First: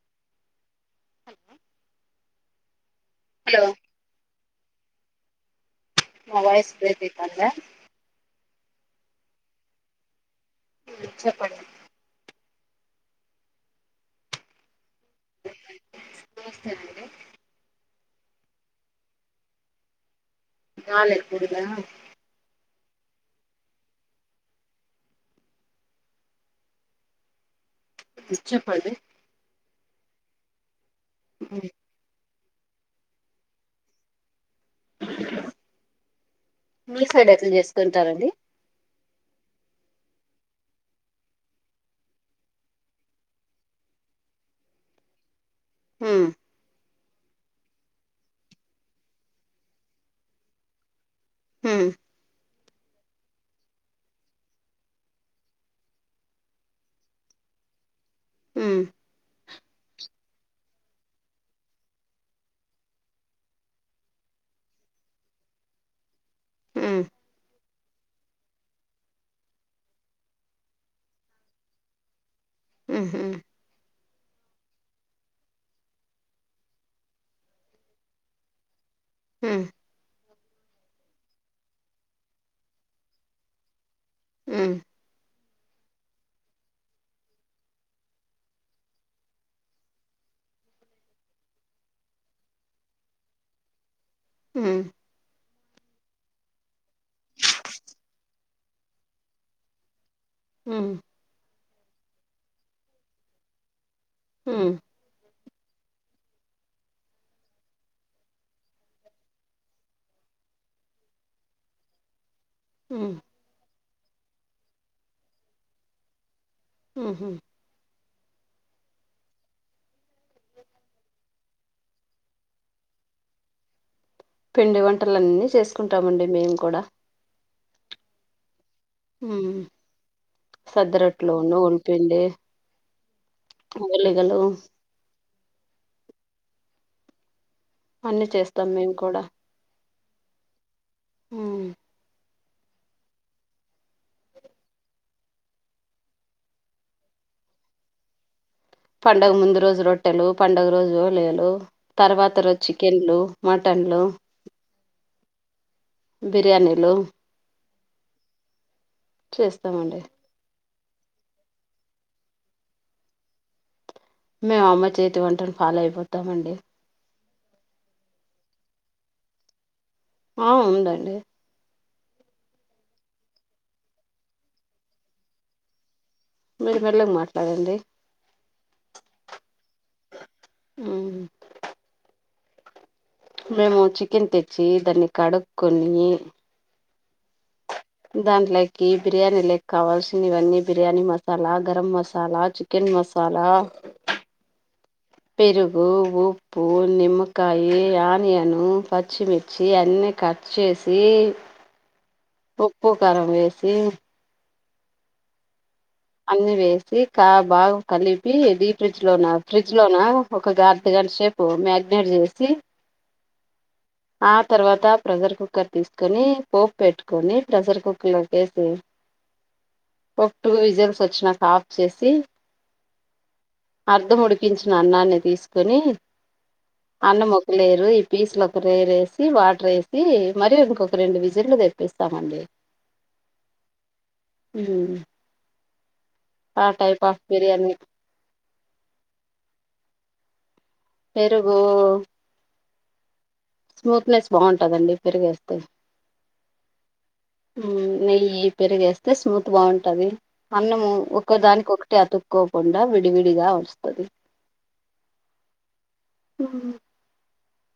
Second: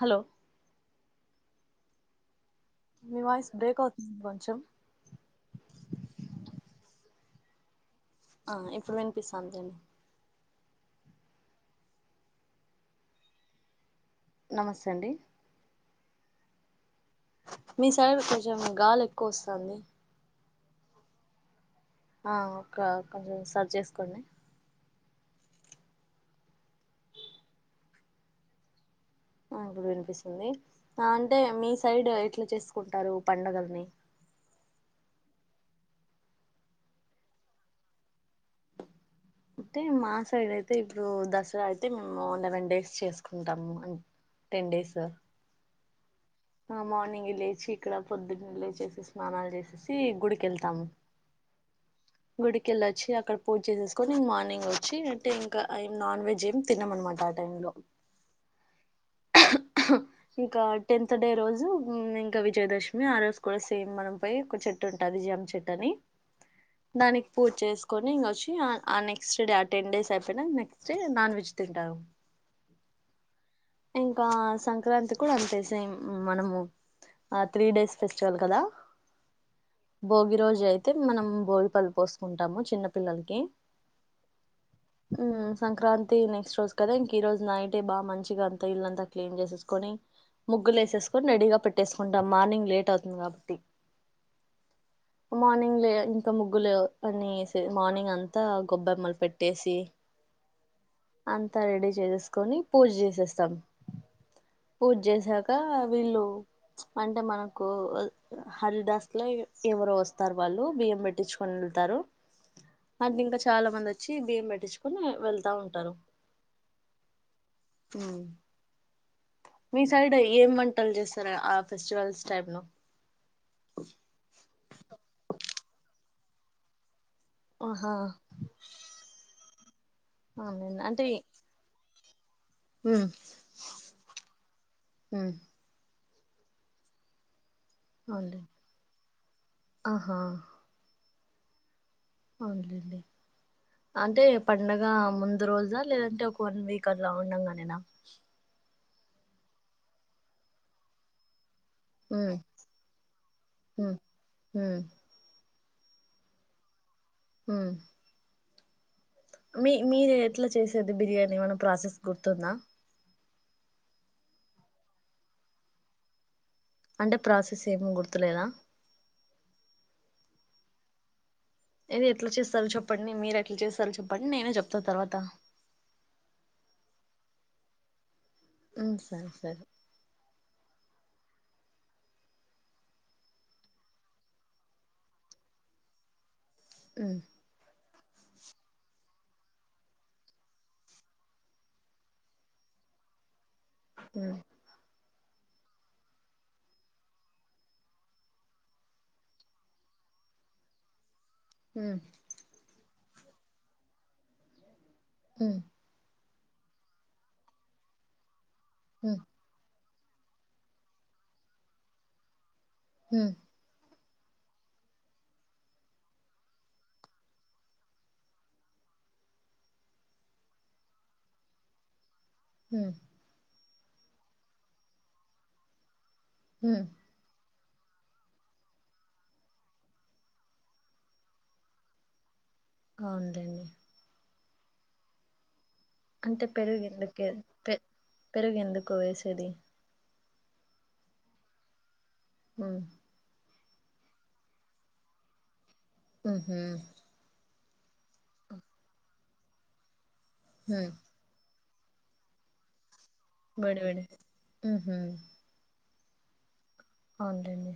Hello మీ voice hello break అవుతుంది కొంచెం నా వాయిస్ బ్రేక్ అయితందా ఆ ఇప్పుడు వినిపిస్తాంది తీయన్ చెప్పండి నమస్తే అండి నమస్తే అండి మీ సైడ్ కొంచెం గాలి ఎక్కువ వస్తది నాలెక్కువుందా ఆ ఒక కొంచెం సరి చేసుకోండి చెప్పండి ఆ ఇప్పుడు వినిపిస్తుంది ఆ అంటే మీ సైడ్ ఎట్లా చేసుకుంటారు పండుగలని మీ సైడ్ ఎట్ల చేసుకుంటారండి అంటే మా సైడ్ అయితే ఇప్పుడు దసరా అయితే మేము లెవెన్ డేస్ చేసుకుంటాము అం టెన్ డేస్ హుమ్ మార్నింగ్ లేచి ఇక్కడ పొద్దున్న లేచేసి స్నాలు చేసేసి గుడికెళ్తాము హు మ్ కెళ్ళొచ్చి అక్కడ పూజ చేసేసుకొని మార్నింగ్ వచ్చి అంటే ఇంకా ఏం నాన్ వెజ్ ఏమి తినమన్నమాట ఆ టైమ్ లో లో హు మ్ ఇంకా టెన్త్ త్ డే రోజు ఇంకా విజయదశమి ఆ రోజు కూడా సేమ్ మనం పోయి ఒక చెట్టు ఉంటది జామ్మి చెట్టని హ్మ్ దానికి పూజ చేసుకొని ఇంగోచ్చి ఆ నెక్స్ట్ డే ఆ టెన్ డేస్ అయిపోయిన నెక్స్ట్ డే నాన్ వెజ్ తింటాం మ్ హు ఇంకా సంక్రాంతి కూడా అంతే సేమ్ మనము ఆ త్రీ డేస్ ఫెస్టివల్ కదా? ఉమ్ భోగి రోజు అయితే మనం భోగిపళ్ళు పోసుకుంటాము చిన్న పిల్లలకి ఉమ్ హుమ్ సంక్రాంతి నెక్స్ట్ రోజు కదా ఇంక ఈ రోజు నైట్ ఎ బా మంచిగా అం ఇల్లంతా క్లీన్ చేసేసుకొని ముగ్గులు వేసేసుకొని రెడీగా పెట్టేసుకుంటాం మార్నింగ్ లేట్ అవుతుంది కాబట్టి హ్మ్ మార్నింగ్ లే ఇంకా ముగ్గులు అన్ని ఎసి మార్నింగ్ అంతా గొబ్బెమ్మలు పెట్టేసి హ్మ్ అంతా రెడీ చేసేసుకొని పూజ చేసేస్తాం హ్మ్ పూజేసాక వీళ్లు అంటే మనకు ఉ హరిదాస్ లో ఎవరో వస్తారు వాళ్ళు బియ్యం పెట్టించు వెళ్తరు హ్మ్ అంటే ఇంకా చాలా మంది అచ్చి బియ్యం పెట్టించుకోని వెళ్తా ఉంటరు ఉహు ఉమ్ మీ సైడ్ ఏం వంటలు చేస్తరు ఆ ఫెస్టివల్స్ టైమ్ లో గ పిండి వంటలన్నీ చేసుకుంటామండి మేము కూడా ఆహా అవునండి అంటే సద్రోట్లోనూ ఉల్పిండి ఉమ్ మొబైల్ లో ఇది ఉండవు ఉమ్ అన్ని అవునులే చేస్తాం మేము కూడా ఆహా ఉమ్ అవున్లెండి అంటే పండగ ముందు రోజా లేదంటే ఒక వన్ వీక్ అట్లా ఉండంగానేనా పండుగ ముందు రోజు రొట్టెలు పండుగ రోజు ఓలేలు తర్వాత ఉమ్ రోజు చికెన్లు ఉమ్ మటన్లు ఉమ్ బిర్యానీలు ఉమ్ మీ చేస్తామండి మీరు ఎట్లా చేసేది బిర్యానీ ఎమన్న ప్రాసెస్ గుర్తుందా? మేము అమ్మ చేతి వంటలు ఫాలో అయిపోతామండి. అంటె ప్రాసెస్ ఏమ్ గుర్తులేద ఆ ఉందండి ఏది ఎట్లా చేస్తారో చెప్పండి మీరు ఎట్లా చేస్తారోచెప్పండి నేనే చెప్తా తర్వాత మీరు మెల్లగా మాట్లాడండి ఉమ్ సరె సరె ఉమ్మ్ మేము చికెన్ తెచ్చి దాన్ని కడుక్కొని ఉమ్ దాంట్లకీ బిర్యానీలక్ కావాల్సిన ఇవన్నీ బిర్యానీ మసాలా గరం మసాలా చికెన్ మసాలా ఉమ్ పెరుగు, ఉప్పు, నిమ్మకాయి, ఆనియను, పచ్చిమిర్చి, అన్ అన్ని కట్ చేసి హూమ్ ఉప్పు కారం వేసి ఉమ్ అన్ని వేసి కా బాగు కలిపి ఢీ ఫ్రిడ్జ్ ఉమ్ లోన ఫ్రిజ్ ఇందులోనా ఒక అర్ధగంట శెపు మ్యాగ్నేట్ చేసి ఉమ్ ఆ తర్వాత ప్రెజర్ కుక్కర్ తీసుకొని పోపు పెట్టుకొని ప్రెజర్ కుక్కర్ లో కేసి ఒక టూ విజల్స్ వచ్చినాక ఆఫ్ చేసి ఉమ్ అర్ధం ఉడికించిన అన్నాన్ని తీసుకొని హ్మ్ అన్నం మొ లేదు ఈపీసులోక్కదగ్గరేసి వాటరేసి మరీ ఇంకొక రెండు విజిల్లు తెప్పిస్తామండి క ఉండండి ఉమ్ అంటే ఆ టైప్ ఆఫ్ పెరిగేందుకే బిర్యానీ పె పెరుగెందుకు వేసేది? పెరుగూ అ స్మూత్నెస్ బావుంటదండి పెరిగేస్తే ఉహు ఉమ్ నెయ్యి, పెరిగేస్తే స్మూత్ బావుంటది. అన్నము హ్మ్ ఒక దానికి ఒక అంటే అతుక్కోకుండా విడివిడిగా వేడి వేడి వస్తది. ఉహు ఉ ఉండండి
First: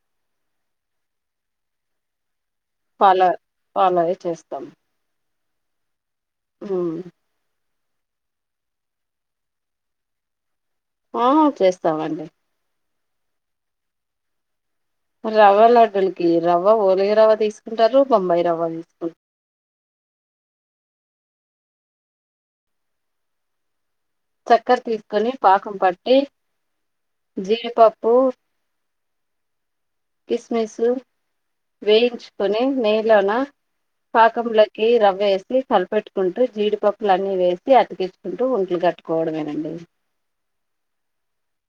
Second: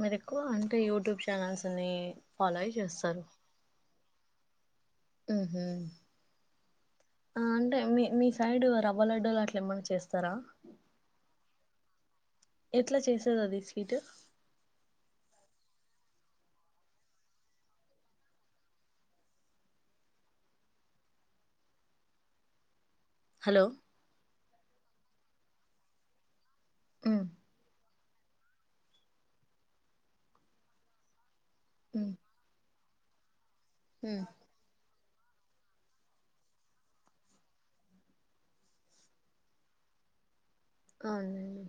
మీరు ఎక్కువ అంటే యూట్యూబ్ ఛానెల్స్ ని ఫాలో అయ్యి చేస్తారు. ఫాలో ఫాలో అయి చేస్తాం ఉహు ఆ మ్ అంటే మీ మీ సైడ్ రవ్వ లడ్డూలు అట్లా ఏమన్నా చేస్తారా? ఆ చేస్తామండి. ఎట్లా చేసేది అది స్వీట్? రవ్వ లడ్డులుకి రవ్వ ఓలిగ రవ్వ తీసుకుంటారు. బొంబయి రవ్వ తీసుకు హలో చెక్కర తీసుకొని పాకం పట్టి హ్మ్ జీడిపప్పు కిస్మిసు హ్మ్ వేయించుకొని నెయ్యిలోన హ్మ్ పాకములకి రవ్ వేసి కలిపెట్టుకుంటూ జీడిపప్పులన్నీ వేసి అతికిచ్చుకుంటూ ఉంట్లు కట్టుకోవడంమేనండి. అవునండి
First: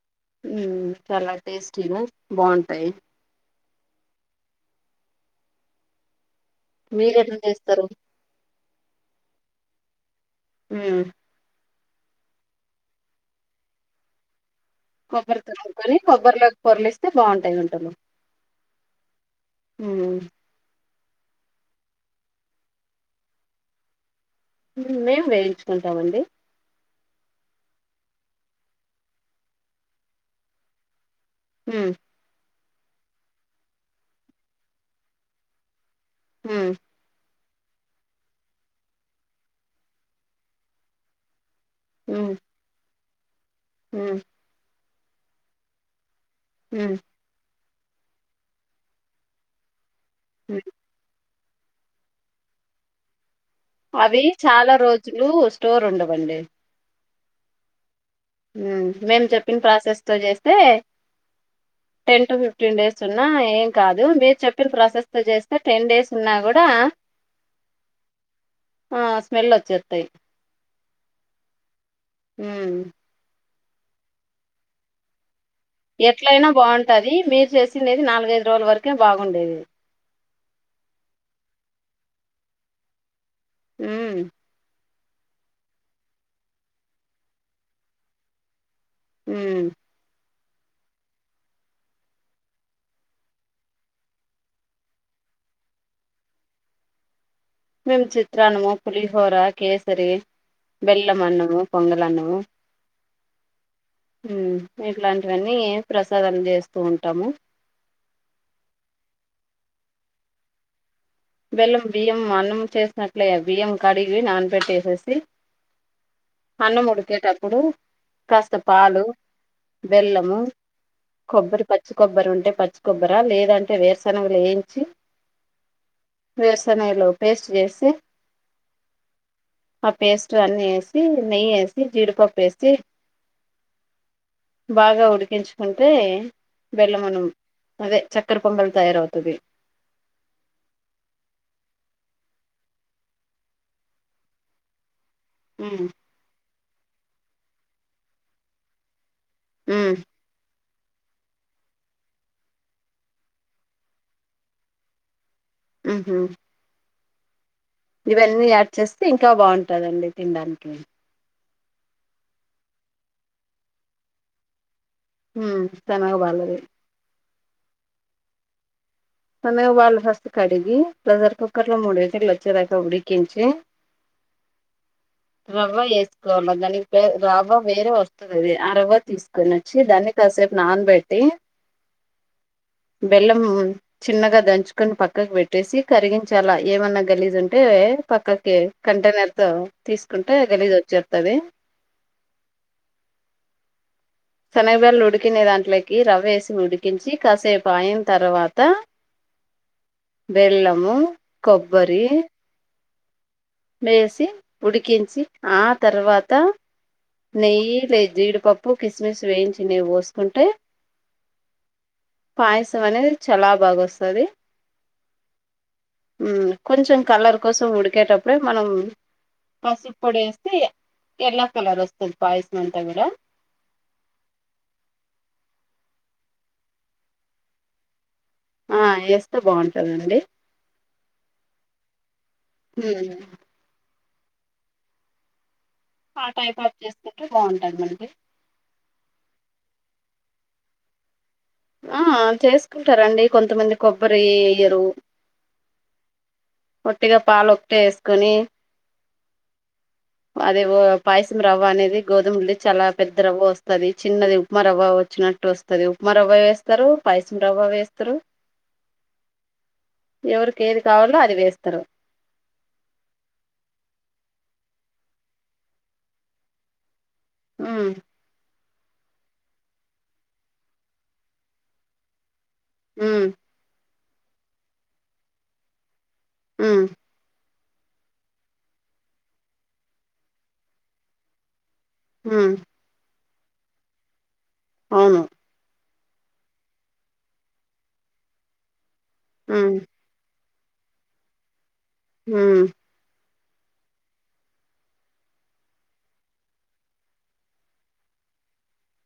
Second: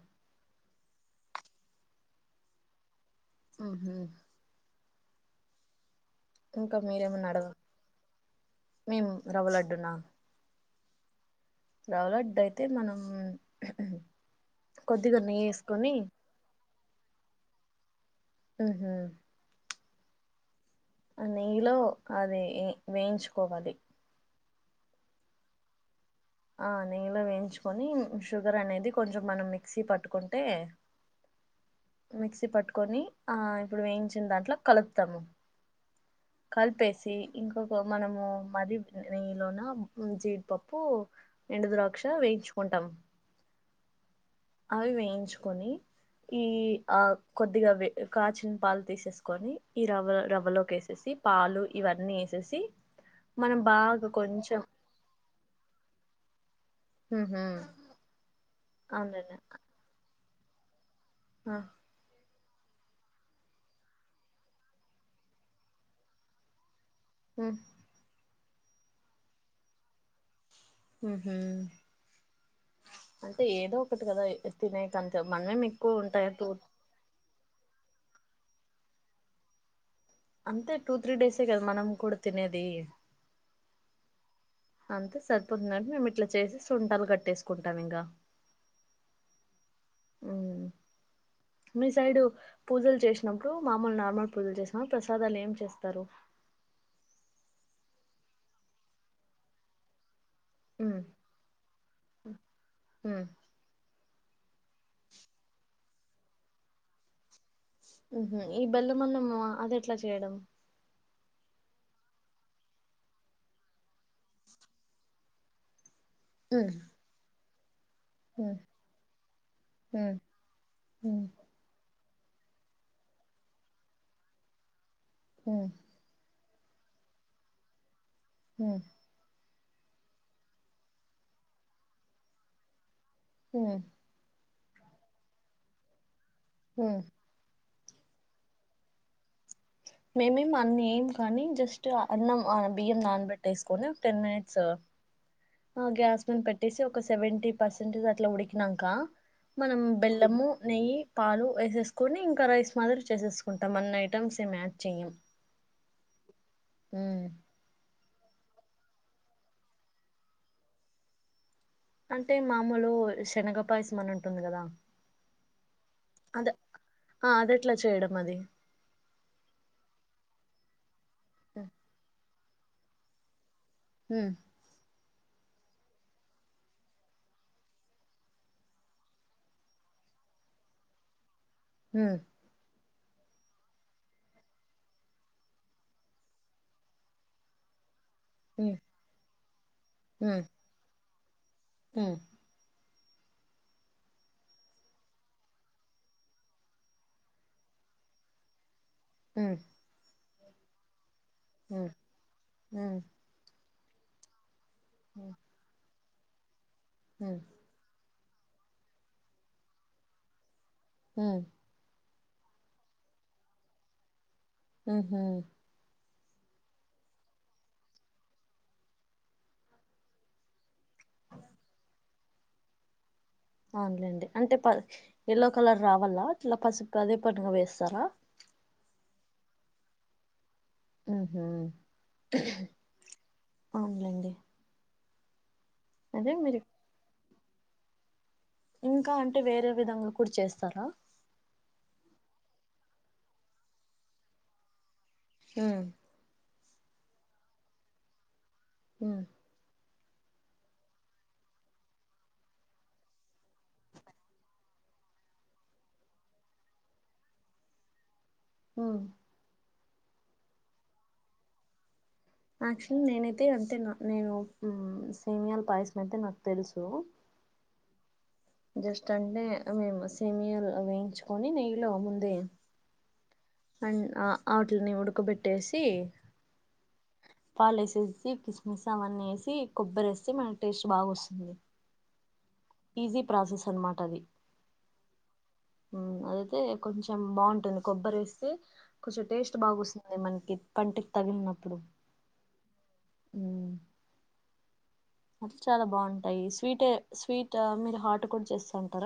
ఉమ్ చాలా టేస్టీగా బావుంటాయి. ఆహా ఇంకా మీరు మీరేమన్నా ఎట్లా అడగ చేస్తారు మేము రవ్వలడ్డునా మ్ రవ్వలడ్డయితే మనం హుహమ్ కొబ్బరి తురుముకొని కొబ్బరిలో పొరలిస్తే బావుంటాయి ఉండలు. ఉహు ఉమ్ నెయ్యిలో అది వేయించుకోవాలి. మేము వేయించుకుంటామండి. ఆ నెయ్యలో వేయించుకొని షుగర్ అనేది కొంచెం మనం మిక్సీ పట్టుకుంటే ఉమ్ మిక్సీ పట్టుకొని ఆ ఇప్పుడు వేయించిందాంట్లో కలుపుతాము. ఉమ్ కల్పేసి ఇంకొక మనము మది నెయ్యిలోన జీడిపప్పు ఎండు ద్రాక్ష వేయించుకుంటాం. మ్ అవి వేయించుకొని ఈ ఉమ్ ఆ కొన్ కొద్దిగా వే కాచిన పాలు తీసేసుకొని ఈ రవ్వ ఉమ్ రవ్వలోకేసేసి పాలు ఇవన్నీ ఏసేసి అవి చాలా రోజులు స్టోర్ ఉండవండి ఉహు మ్ మేము అవునండి చెప్పిన ప్రాసెస్ తో చేస్తే అహ్ ట్వంటీ టు ఫిఫ్టీన్ డేస్ ఉన్నా ఏం కాదు మీరు చెప్పిన ప్రాసెస్ తో చేస్తే టెన్ డేస్ ఉన్నా కూడా మ్ ఆ స్మెల్ ఒచ్చేత్తయ్ మ్ హుమ్ హు మ్ అంటే ఏదో ఒకటి కదా ఎ తినే తినే కంచం ఎట్లయినా బాగుంటుది మీరు చేసినేది నాలుగైదు రోజుల వరకే బాగుండేది అంతే టూ త్రీ డేసే కదా మనం కూడా తినేది హు మ్ అంతే సరిపోతుందని మేము ఇట్లా చేసి సుంటాలు కట్టేసుకుంటాం ఇంకా హు మ్ అవును మీ సైడు పూజలు చేసినప్పుడు మామూలు నార్మల్ పూజలు చేసిన ప్రసాదాలు ఏం చేస్తారు మేమ్ చిత్రాన్నము పులిహోర కేసరి ఉమ్ బెల్లం అన్నము పొంగల్ అన్నము ఉమ్ హు ఇట్లాంటివన్నీ ప్రసాదం చేస్తూ ఉంటాము మ్హు ఈ బెల్లం అన్నం అది ఎట్లా చేయడం బెల్లం బియ్యం అన్నం చేసినట్లే బియ్యం కడిగి నానపెట్టేసేసి ఉమ్ అన్నం ఉడికేటప్పుడు ఉమ్ కాస్త పాలు ఉమ్ బెల్లము ఉమ్ కొబ్బరి పచ్చి కొబ్బరి ఉంటే పచ్చి కొబ్బరా లేదంటే వేరుశనగలు వేయించి మ్ వేరుశెనగలు పేస్ట్ చేసి హు మ్ ఆ పేస్ట్ అన్ని ఎసి నెయ్యి ఎసి జీడిపప్పు ఏసి హు మ్ బాగా ఉడికించుకుంటే ఉమ్ బెల్లం అన్నం అదే చక్కర పొంగలు తయారవుతది మేమేం అన్నీ ఏయం కానీ జస్ట్ అన్నం అ బియ్యం నానబెట్టేసుకుని ఒక టెన్ మినిట్స్ ఆ ఉమ్ గ్యాస్ మీన పెట్టేసి ఒక సెవెంటీ పర్సెంటేజ్ అట్లా ఉడికినంకా మనం ఉమ్ బెల్లము నెయ్యి పాలు వేసేసుకొని ఇంకా రైస్ మాదిరి చేసేసుకుంటాం అన్ని ఐటమ్స్ ఏం యాడ్ చేయ్యము మ్ హు మ్ ఇవన్నీ యాడ్ చేస్తే ఇంకా బాగుంటదండి తినడానికి అంటే మామూలు శనగపాయసమని ఉంటుంది కదా హు మ్ శనగ బాళ్ళది ఆ అదెట్లా చేయడం అది శనగ బాళ్ళు ఫస్ట్ కడిగి ప్రెషర్ కుక్కర్ లో మూడు విజిల్లు వచ్చేదాకా ఉడికించి మ్ రవ్వ వేసుకోవాలి దానికి ప్ రవ్వ వేరే వస్తదది ఆ రవ్వ తీసుకొని వచ్చి దానికి కాసేప్ నాన బెట్టి హు మ్ బెల్లమ్. చిన్నగా దంచుకొన్ పక్కక్ పెట్టేసి కరిగించాలా ఏమన్న గలీజుంటే పక్కకి ఉమ్, కంటైనర్తొ తీస్కుంటే గలీజొచ్చేత్తది. హు మ్ శనగ బెల్లు ఉడికిన దాంట్లకి రవ్వ వేసి ఉడికించి కాసేపు ఐన తర్వాత హు మ్ బెల్లము కొబ్బరీ. ఉమ్. మేసి ఉడికించి ఆ తర్వాత ఉమ్, నెయ్యి లే జీడిపప్పు కిస్మిస్ వేయించిన్నేవ్ బోస్కుంటె ఉమ్. పాయసమనేది చలా బాగొస్తది. ఉహూ. ఉమ్ కొంచెం కలర్ కోసం ఉడికేటప్పుడే మనం పసుప్పొడేస్తే ఇగ ఎల్లో కలరొస్తది పాయ్మసంతా గుడా. ఔన్లేండి అంటె పల్ యల్లో కలర్ రావాల్లా అట్ల పసుప్ అదే పనిగా వేస్తారా. ఆ ఏస్తె బాగుంటదండి. ఉహు ఉమ్ ఔన్లేండి. ఆ టైపాఫ్ చేస్కుంటె బాగుంటదండి. ఇంకా అంటె వేరే విధంగ కూడ్ చేస్తార. ఆ చేస్కుంటరండి కొంతమంది కొబ్బరీ ఎయ్యరు. ఉమ్. ఒట్టిగా పాలొక్టే యేస్కొని. ఉమ్. అదే వో పాయ్సం రవ్వ అనేది గోధుమల్ది చాలా పెద్ద రవ్వ వస్తది చిన్నది ఉప్మా రవ్వ వచ్చినట్ టు వస్తది ఉప్మా రవ్వ యేస్తరు పాయ్సం రవ్వ వేస్తరు. ఉమ్. ఎవ్రేకేది కావాల్లొ అది వేస్తరు. యాక్చువల్లీ నేనైతె అంతెనూ నేను ఉమ్ సేమ్యాల్ పాయ్సమైతె నాక్ తెల్సూ. ఉమ్. జస్ట్ అంటే మేము సేమ్యాలు అవేయించుకొని నెయ్లో ముందే ఉమ్. అండ్ ఆ ఆట్ల్ని ఉడకబెట్టేసి ఉమ్. పాలేసేస్సి కిస్మిస్ అవన్నీ ఏసీ కొబ్బరేస్తె మనక్ టేస్ట్ బాగొస్తుంది. ఉమ్. ఈజీ ప్రాసెస్ అన్మాటది. ఔను. ఉమ్ అదైతె కొంచం బాంటుంది కొబ్బరి వెస్తె కొంచెం టేస్ట్ ఉమ్ బాగొస్తుంది మన్కి. పంటిక్ తగిల్నప్పుడు. ఊమ్. ఊమ్. అట్ల చాలా బాంటాయి స్వీటె స్వీట్ ఆ మీరు హాట్ కూడ్ చేస్తాంటార.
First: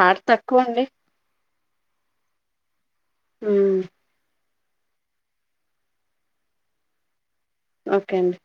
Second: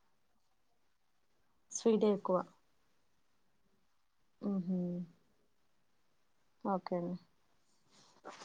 హాట్ తక్కువండి. స్వీటే ఎక్కువ. ఊమ్. ఊహూ. ఓకేండి. ఒకే అండి.